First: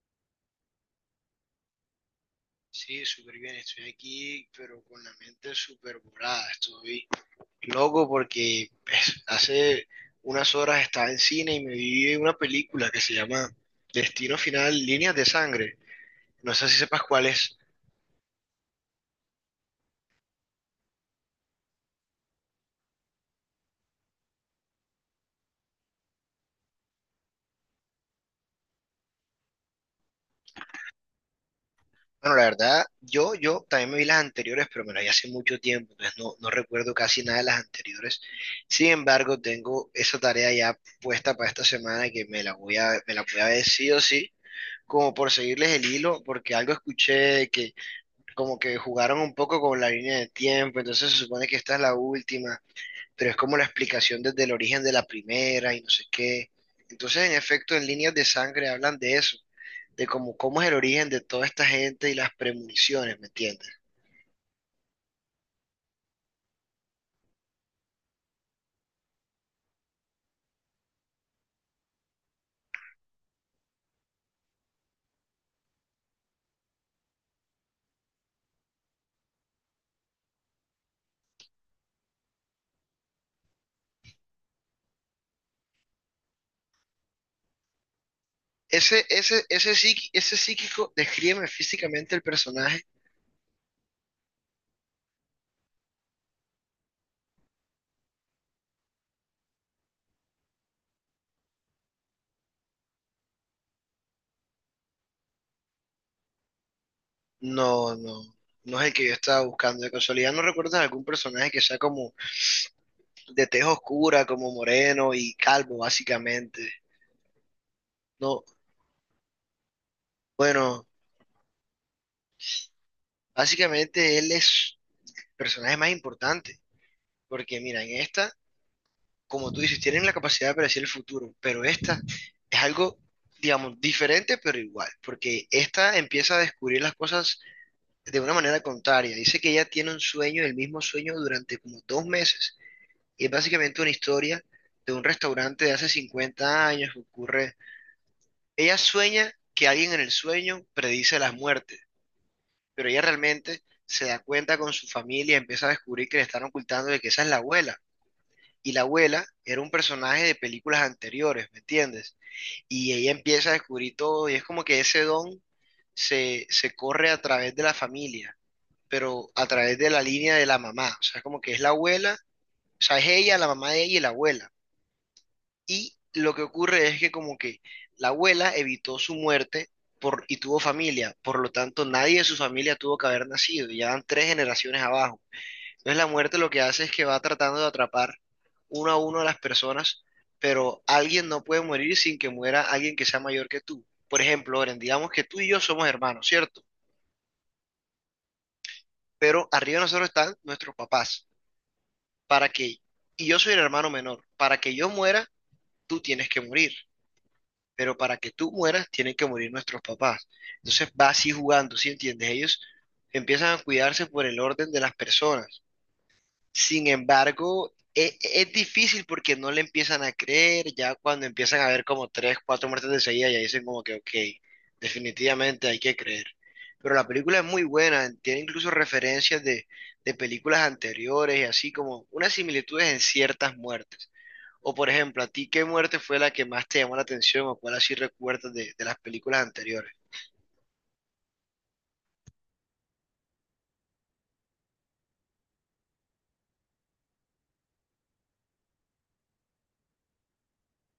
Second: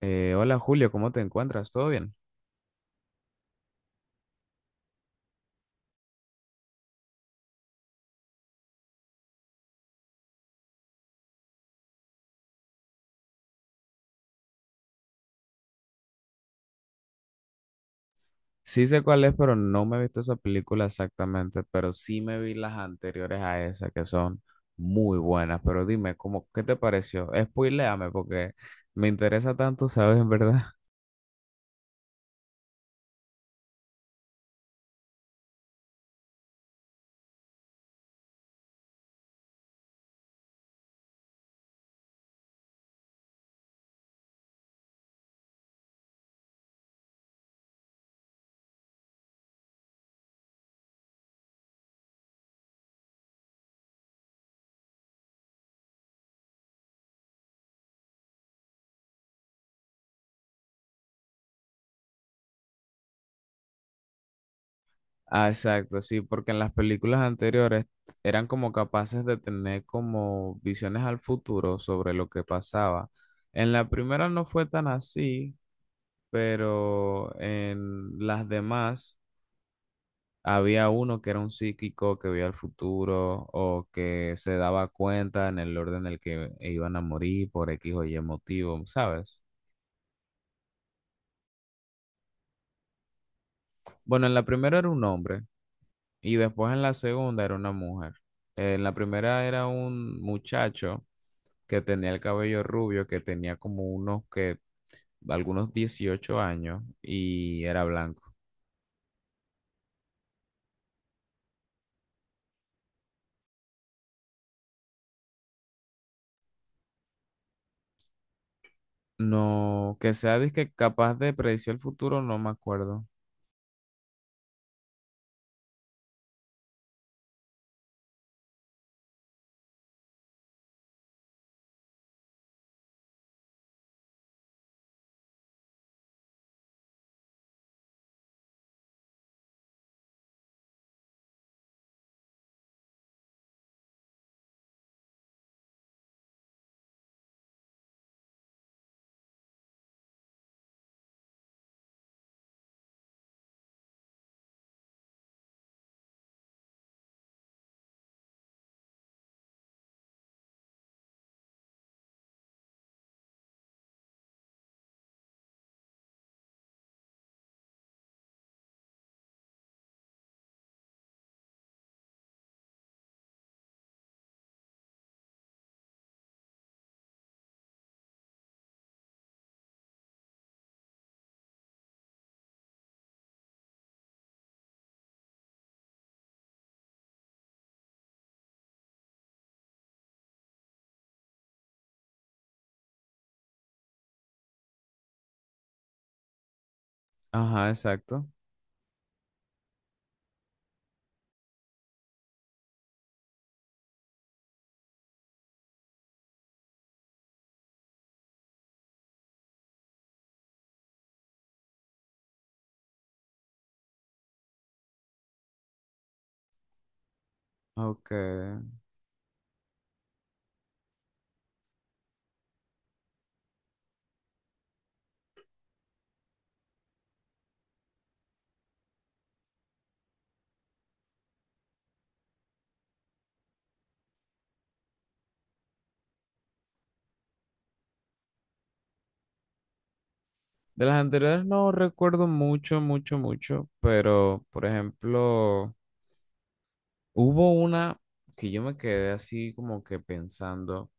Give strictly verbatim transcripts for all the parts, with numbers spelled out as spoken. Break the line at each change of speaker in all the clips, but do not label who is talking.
Eh, hola Julio, ¿cómo te encuentras? ¿Todo bien?
Sí, súper bien, estoy aquí, pero con la mente súper volada. Estoy loco porque pues, hace unas horas estaba en cine y me vi una película que se llama Destino Final, Líneas de Sangre. No sé si sepas cuál es.
Sí, sé cuál es, pero no me he visto esa película exactamente, pero sí me vi las anteriores a esa que son muy buenas, pero dime, ¿cómo, ¿qué te pareció? Spoiléame porque me interesa tanto, ¿sabes? En verdad.
Bueno, la verdad, yo, yo también me vi las anteriores, pero me las vi hace mucho tiempo, entonces no, no recuerdo casi nada de las anteriores. Sin embargo, tengo esa tarea ya puesta para esta semana que me la voy a, me la voy a ver sí o sí como por seguirles el hilo, porque algo escuché que como que jugaron un poco con la línea de tiempo, entonces se supone que esta es la última, pero es como la explicación desde el origen de la primera y no sé qué. Entonces, en efecto, en líneas de sangre hablan de eso, de cómo, cómo es el origen de toda esta gente y las premoniciones, ¿me entiendes?
Ah, exacto, sí, porque en las películas anteriores eran como capaces de tener como visiones al futuro sobre lo que pasaba. En la primera no fue tan así, pero en las demás había uno que era un psíquico que veía el futuro o que se daba cuenta en el orden en el que iban a morir por equis o ye motivo,
Ese,
¿sabes?
ese, ese, psiqui- ese psíquico, descríbeme físicamente el personaje.
Bueno, en la primera era un hombre y después en la segunda era una mujer. En la primera era un muchacho que tenía el cabello rubio, que tenía como unos que, algunos dieciocho años y era
No, no,
blanco.
no es el que yo estaba buscando. De casualidad, ¿no recuerdas algún personaje que sea como de tez oscura, como moreno y calvo, básicamente? No,
No, que sea que
bueno.
capaz de predecir el futuro, no me acuerdo.
Básicamente él es el personaje más importante, porque mira, en esta, como tú dices, tienen la capacidad de predecir el futuro, pero esta es algo, digamos, diferente pero igual, porque esta empieza a descubrir las cosas de una manera contraria. Dice que ella tiene un sueño, el mismo sueño durante como dos meses, y es básicamente una historia de un restaurante de hace cincuenta años que ocurre. Ella sueña que alguien en el sueño predice las muertes. Pero ella realmente se da cuenta con su familia, empieza a descubrir que le están ocultando de que esa es la abuela. Y la abuela era un personaje de películas anteriores, ¿me entiendes? Y ella empieza a descubrir todo y es como que ese don se, se corre a través de la familia, pero a través de la línea de la mamá. O sea, como que es la abuela, o sea, es ella, la mamá de ella y la abuela. Y lo que ocurre es que como que la abuela evitó su muerte por, y tuvo familia, por lo tanto nadie de su familia tuvo que haber nacido, y ya van tres generaciones abajo. Entonces la muerte lo que hace es que va tratando de atrapar uno a uno a las personas, pero alguien no puede morir sin que muera alguien que sea mayor que tú. Por ejemplo, Oren, digamos que tú y yo somos hermanos, ¿cierto?
Ajá, exacto.
Pero arriba de nosotros están nuestros papás, para que, y yo soy el hermano menor, para que yo muera, tú tienes que morir. Pero para que tú mueras tienen que morir nuestros papás. Entonces va así jugando, ¿sí entiendes? Ellos empiezan a cuidarse por el orden de las personas. Sin embargo,
Ok.
e- e, es, difícil porque no le empiezan a creer, ya cuando empiezan a ver como tres, cuatro muertes de seguida, ya dicen como que, ok, definitivamente hay que creer. Pero la película es muy buena, tiene incluso referencias de, de películas anteriores y así como unas similitudes en ciertas muertes. O por ejemplo, ¿a ti qué muerte fue la que más te llamó la atención o cuál así recuerdas de, de las películas anteriores?
De las anteriores no recuerdo mucho, mucho, mucho, pero por ejemplo, hubo una que yo me quedé así como que pensando.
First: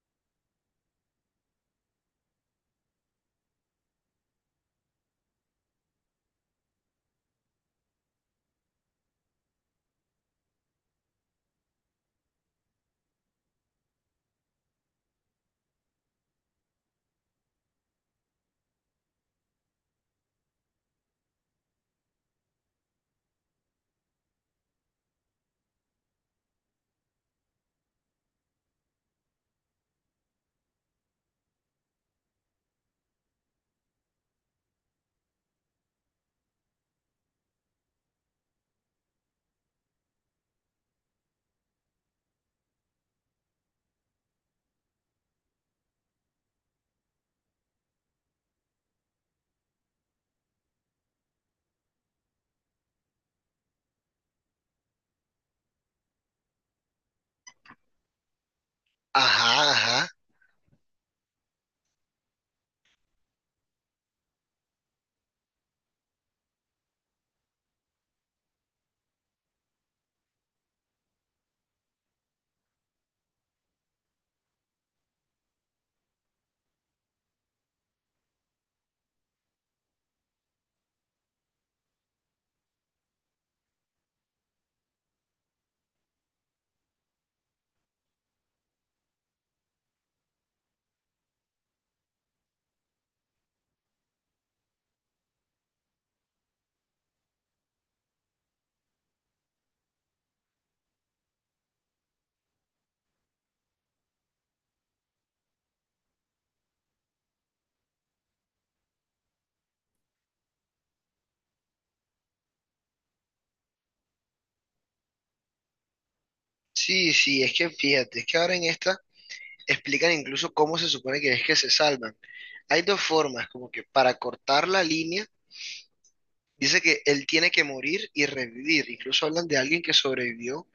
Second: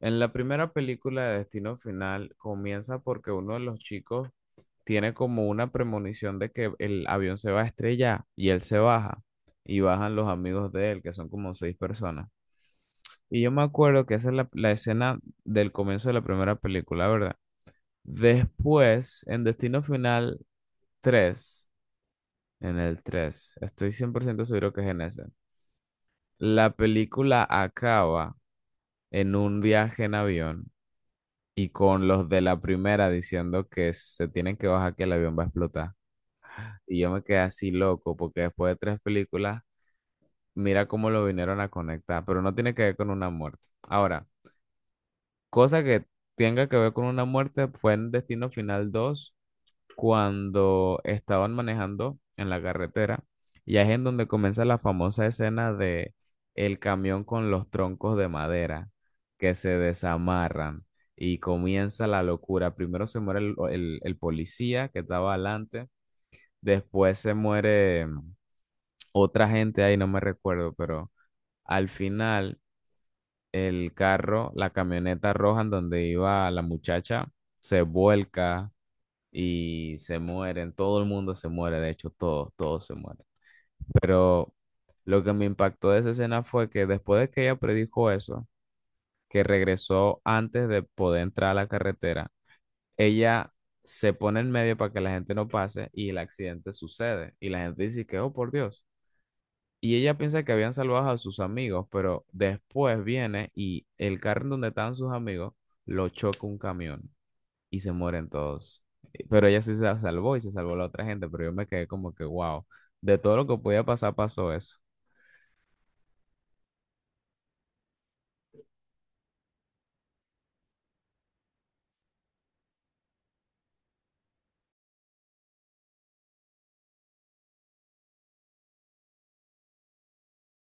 En la primera película de Destino Final comienza porque uno de los chicos tiene como una premonición de que el avión se va a estrellar, y él se baja y bajan los amigos de él, que son como seis personas. Y yo me acuerdo que esa es la, la escena del comienzo de la primera película, ¿verdad? Después, en Destino Final tres, en el tres, estoy cien por ciento seguro que es en ese. La película acaba en un viaje en avión y con los de la primera diciendo que se tienen que bajar, que el avión va a explotar. Y yo me quedé así loco porque después de tres películas, mira cómo lo vinieron a conectar, pero no tiene que ver con una muerte. Ahora, cosa que tenga que ver con una muerte fue en Destino Final dos, cuando estaban manejando en la carretera, y ahí es en donde comienza la famosa escena de el camión con los troncos de madera que se
Ajá, ajá.
desamarran y comienza la locura. Primero se muere el, el- el policía que estaba adelante, después se muere mm, otra gente ahí, no me recuerdo, pero al final el carro, la camioneta roja en donde iba la muchacha, se vuelca y se mueren, todo el mundo se muere, de hecho, todos, todos se mueren. Pero lo que me impactó de esa escena fue que después de que ella predijo eso, que regresó antes de poder entrar a la carretera, ella se pone en medio para que la gente no pase y el accidente sucede. Y la gente dice que, oh, por Dios. Y ella piensa que habían salvado a sus amigos, pero después viene y el carro en donde estaban sus amigos lo choca un camión y se mueren todos. Eh, Pero ella sí se salvó y se salvó la otra gente, pero yo me quedé como que, wow, de todo lo que podía pasar pasó eso.
Sí, sí, es que fíjate, es que ahora en esta explican incluso cómo se supone que es que se salvan. Hay dos formas, como que para cortar la línea, dice que él tiene que morir y revivir. Incluso hablan de alguien que sobrevivió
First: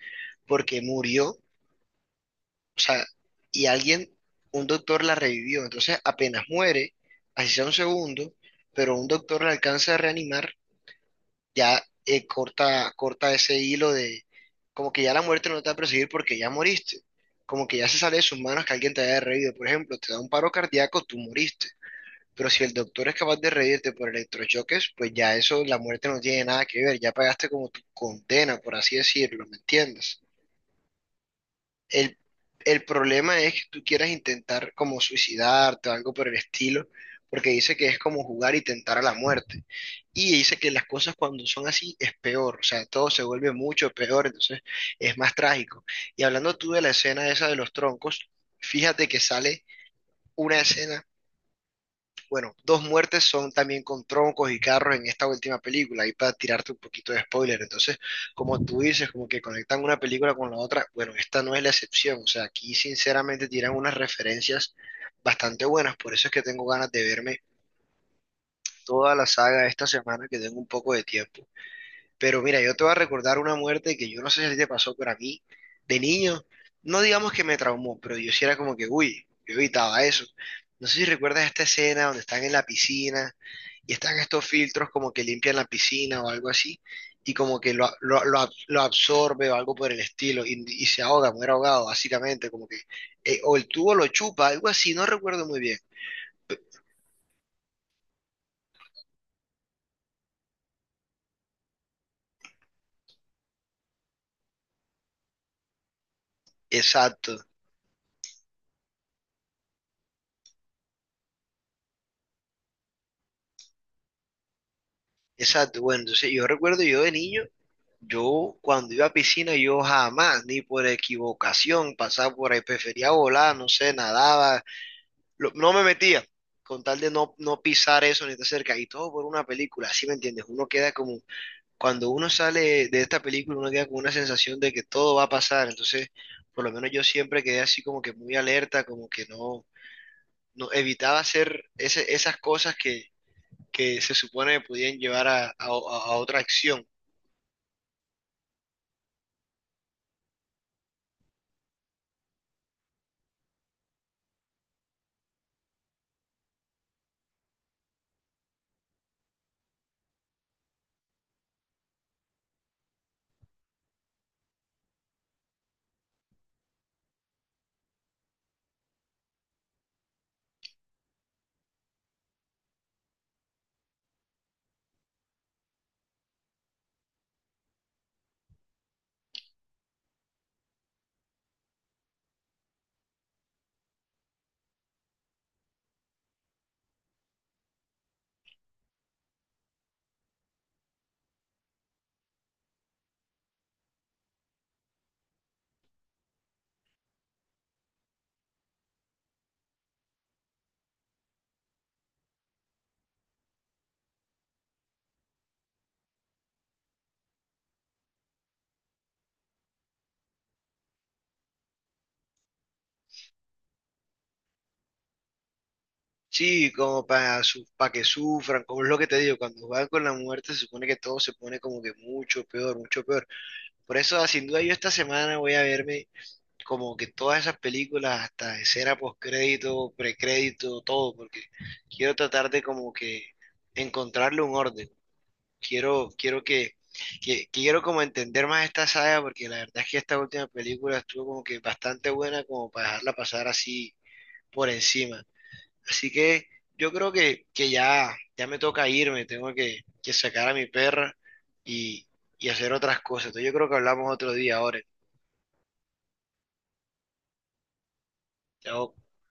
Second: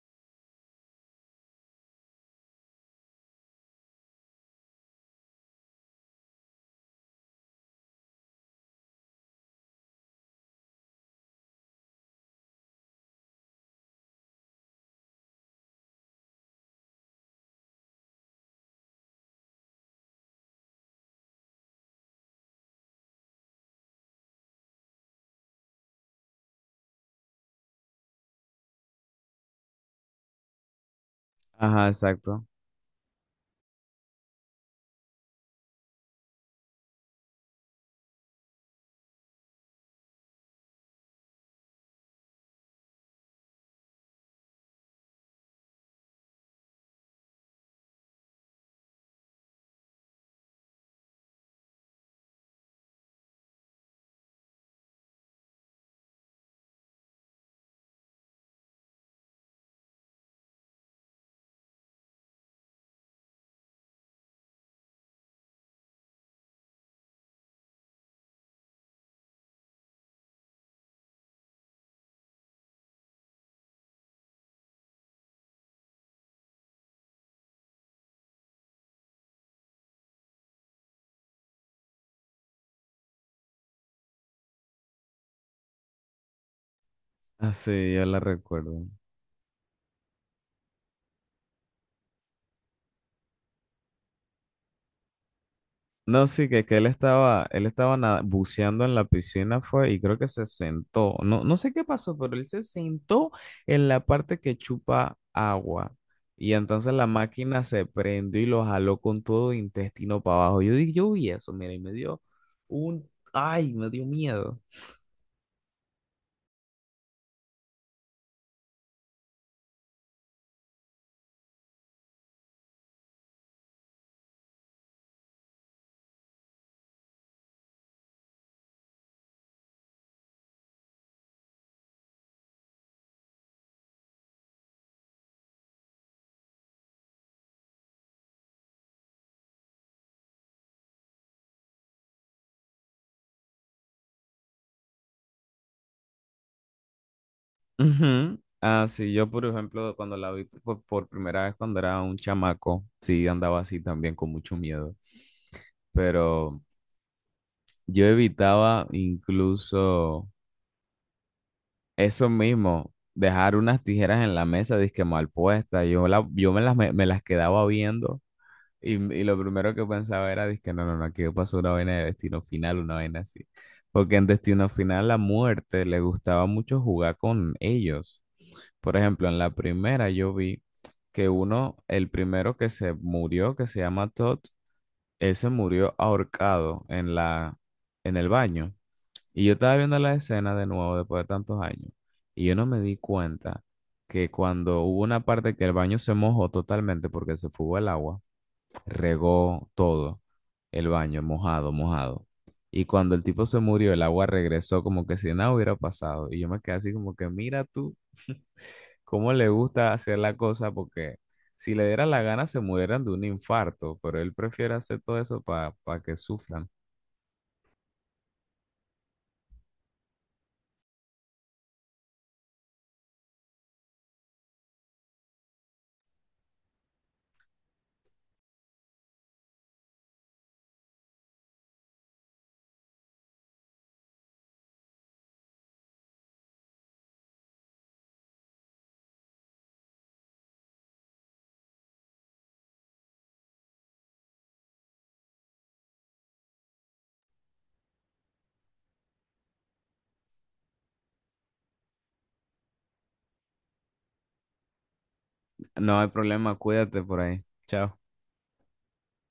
porque murió, o sea, y alguien, un doctor la revivió. Entonces, apenas muere, así sea un segundo, pero un doctor la alcanza a reanimar ya eh, corta, corta ese hilo de como que ya la muerte no te va a perseguir porque ya moriste, como que ya se sale de sus manos que alguien te haya reído, por ejemplo, te da un paro cardíaco, tú moriste, pero si el doctor es capaz de reírte por electrochoques, pues ya eso, la muerte no tiene nada que ver, ya pagaste como tu condena, por así decirlo, ¿me entiendes?
Ajá,
El,
exacto.
el problema es que tú quieras intentar como suicidarte o algo por el estilo, porque dice que es como jugar y tentar a la muerte. Y dice que las cosas cuando son así es peor, o sea, todo se vuelve mucho peor, entonces es más trágico. Y hablando tú de la escena esa de los troncos, fíjate que sale una escena bueno, dos muertes son también con troncos y carros en esta última película, ahí para tirarte un poquito de spoiler. Entonces, como tú dices, como que conectan una película con la otra, bueno, esta no es la excepción. O sea, aquí sinceramente tiran unas referencias bastante buenas, por eso es que tengo ganas de verme toda la saga esta semana que tengo un poco de tiempo. Pero mira, yo te voy a recordar una muerte que yo no sé si te pasó, pero a mí, de niño, no digamos que me traumó, pero yo sí era como que, uy, yo evitaba eso. No sé si recuerdas esta escena donde están en la piscina y están estos filtros como que limpian la piscina o algo así, y como que lo,
Así, yo la
lo- lo ab- lo
recuerdo.
absorbe o algo por el estilo, y, y se ahoga, muere ahogado, básicamente, como que, eh, o el tubo lo chupa, algo así, no recuerdo muy bien.
No, sí, que, que él estaba, él estaba nada- buceando en la piscina fue y creo que se sentó. No, no sé qué pasó, pero él se sentó en la parte que chupa agua. Y entonces la
Exacto,
máquina se prendió y lo jaló con todo intestino para abajo. Yo dije, yo vi eso, mira, y me dio un, ay, me dio miedo.
exacto. Bueno, entonces yo recuerdo yo de niño. Yo cuando iba a piscina, yo jamás, ni por equivocación, pasaba por ahí, prefería volar, no sé, nadaba, lo- no me metía, con tal de no, no pisar eso ni estar cerca, y todo por una película, ¿sí me entiendes? Uno queda como, cuando uno sale de esta película, uno queda con una sensación de que todo va a pasar, entonces, por lo menos yo siempre quedé así como que muy alerta, como que no, no evitaba hacer ese- esas cosas que, que se supone que podían llevar a, a a- a otra acción.
Ujú. Ah, sí, yo por ejemplo, cuando la vi por, por primera vez cuando era un chamaco, sí andaba así también con mucho miedo. Pero yo evitaba incluso eso mismo, dejar unas tijeras en la mesa, disque mal puesta. Yo, la, yo me las, me, me las quedaba viendo, y, y lo primero que pensaba era, disque no, no, no, aquí pasó una vaina de Destino Final, una vaina así. Porque en Destino Final la muerte le gustaba mucho jugar con ellos. Por ejemplo, en la primera yo vi que uno, el primero que se murió, que se llama Todd, ese murió ahorcado en la, en el baño. Y yo estaba viendo la escena de nuevo después de tantos años. Y yo no me di cuenta que cuando hubo una parte que el baño se mojó totalmente porque se fugó el agua, regó todo el baño, mojado, mojado. Y cuando el tipo se murió, el agua regresó como que si nada hubiera pasado. Y yo me quedé así como que, mira tú. Cómo le gusta hacer la cosa, porque si le diera la gana se murieran de un infarto, pero él prefiere hacer todo eso para que sufran.
Sí, como para pa que sufran, como es lo que te digo, cuando juegan con la muerte se supone que todo se pone como que mucho peor, mucho peor. Por eso, ah, sin duda, yo esta semana voy a verme como que todas esas películas, hasta escena postcrédito, precrédito, todo, porque quiero tratar de como que encontrarle un orden. Quiero, quiero que, que, quiero como entender más esta saga, porque la verdad es que esta última película estuvo como que bastante buena como para dejarla pasar así por encima. Así que yo creo que, que ya, ya me toca irme, tengo que, que sacar a mi perra y, y hacer otras cosas. Entonces yo creo que hablamos otro día ahora.
No hay problema, cuídate por ahí. Chao.
Chao.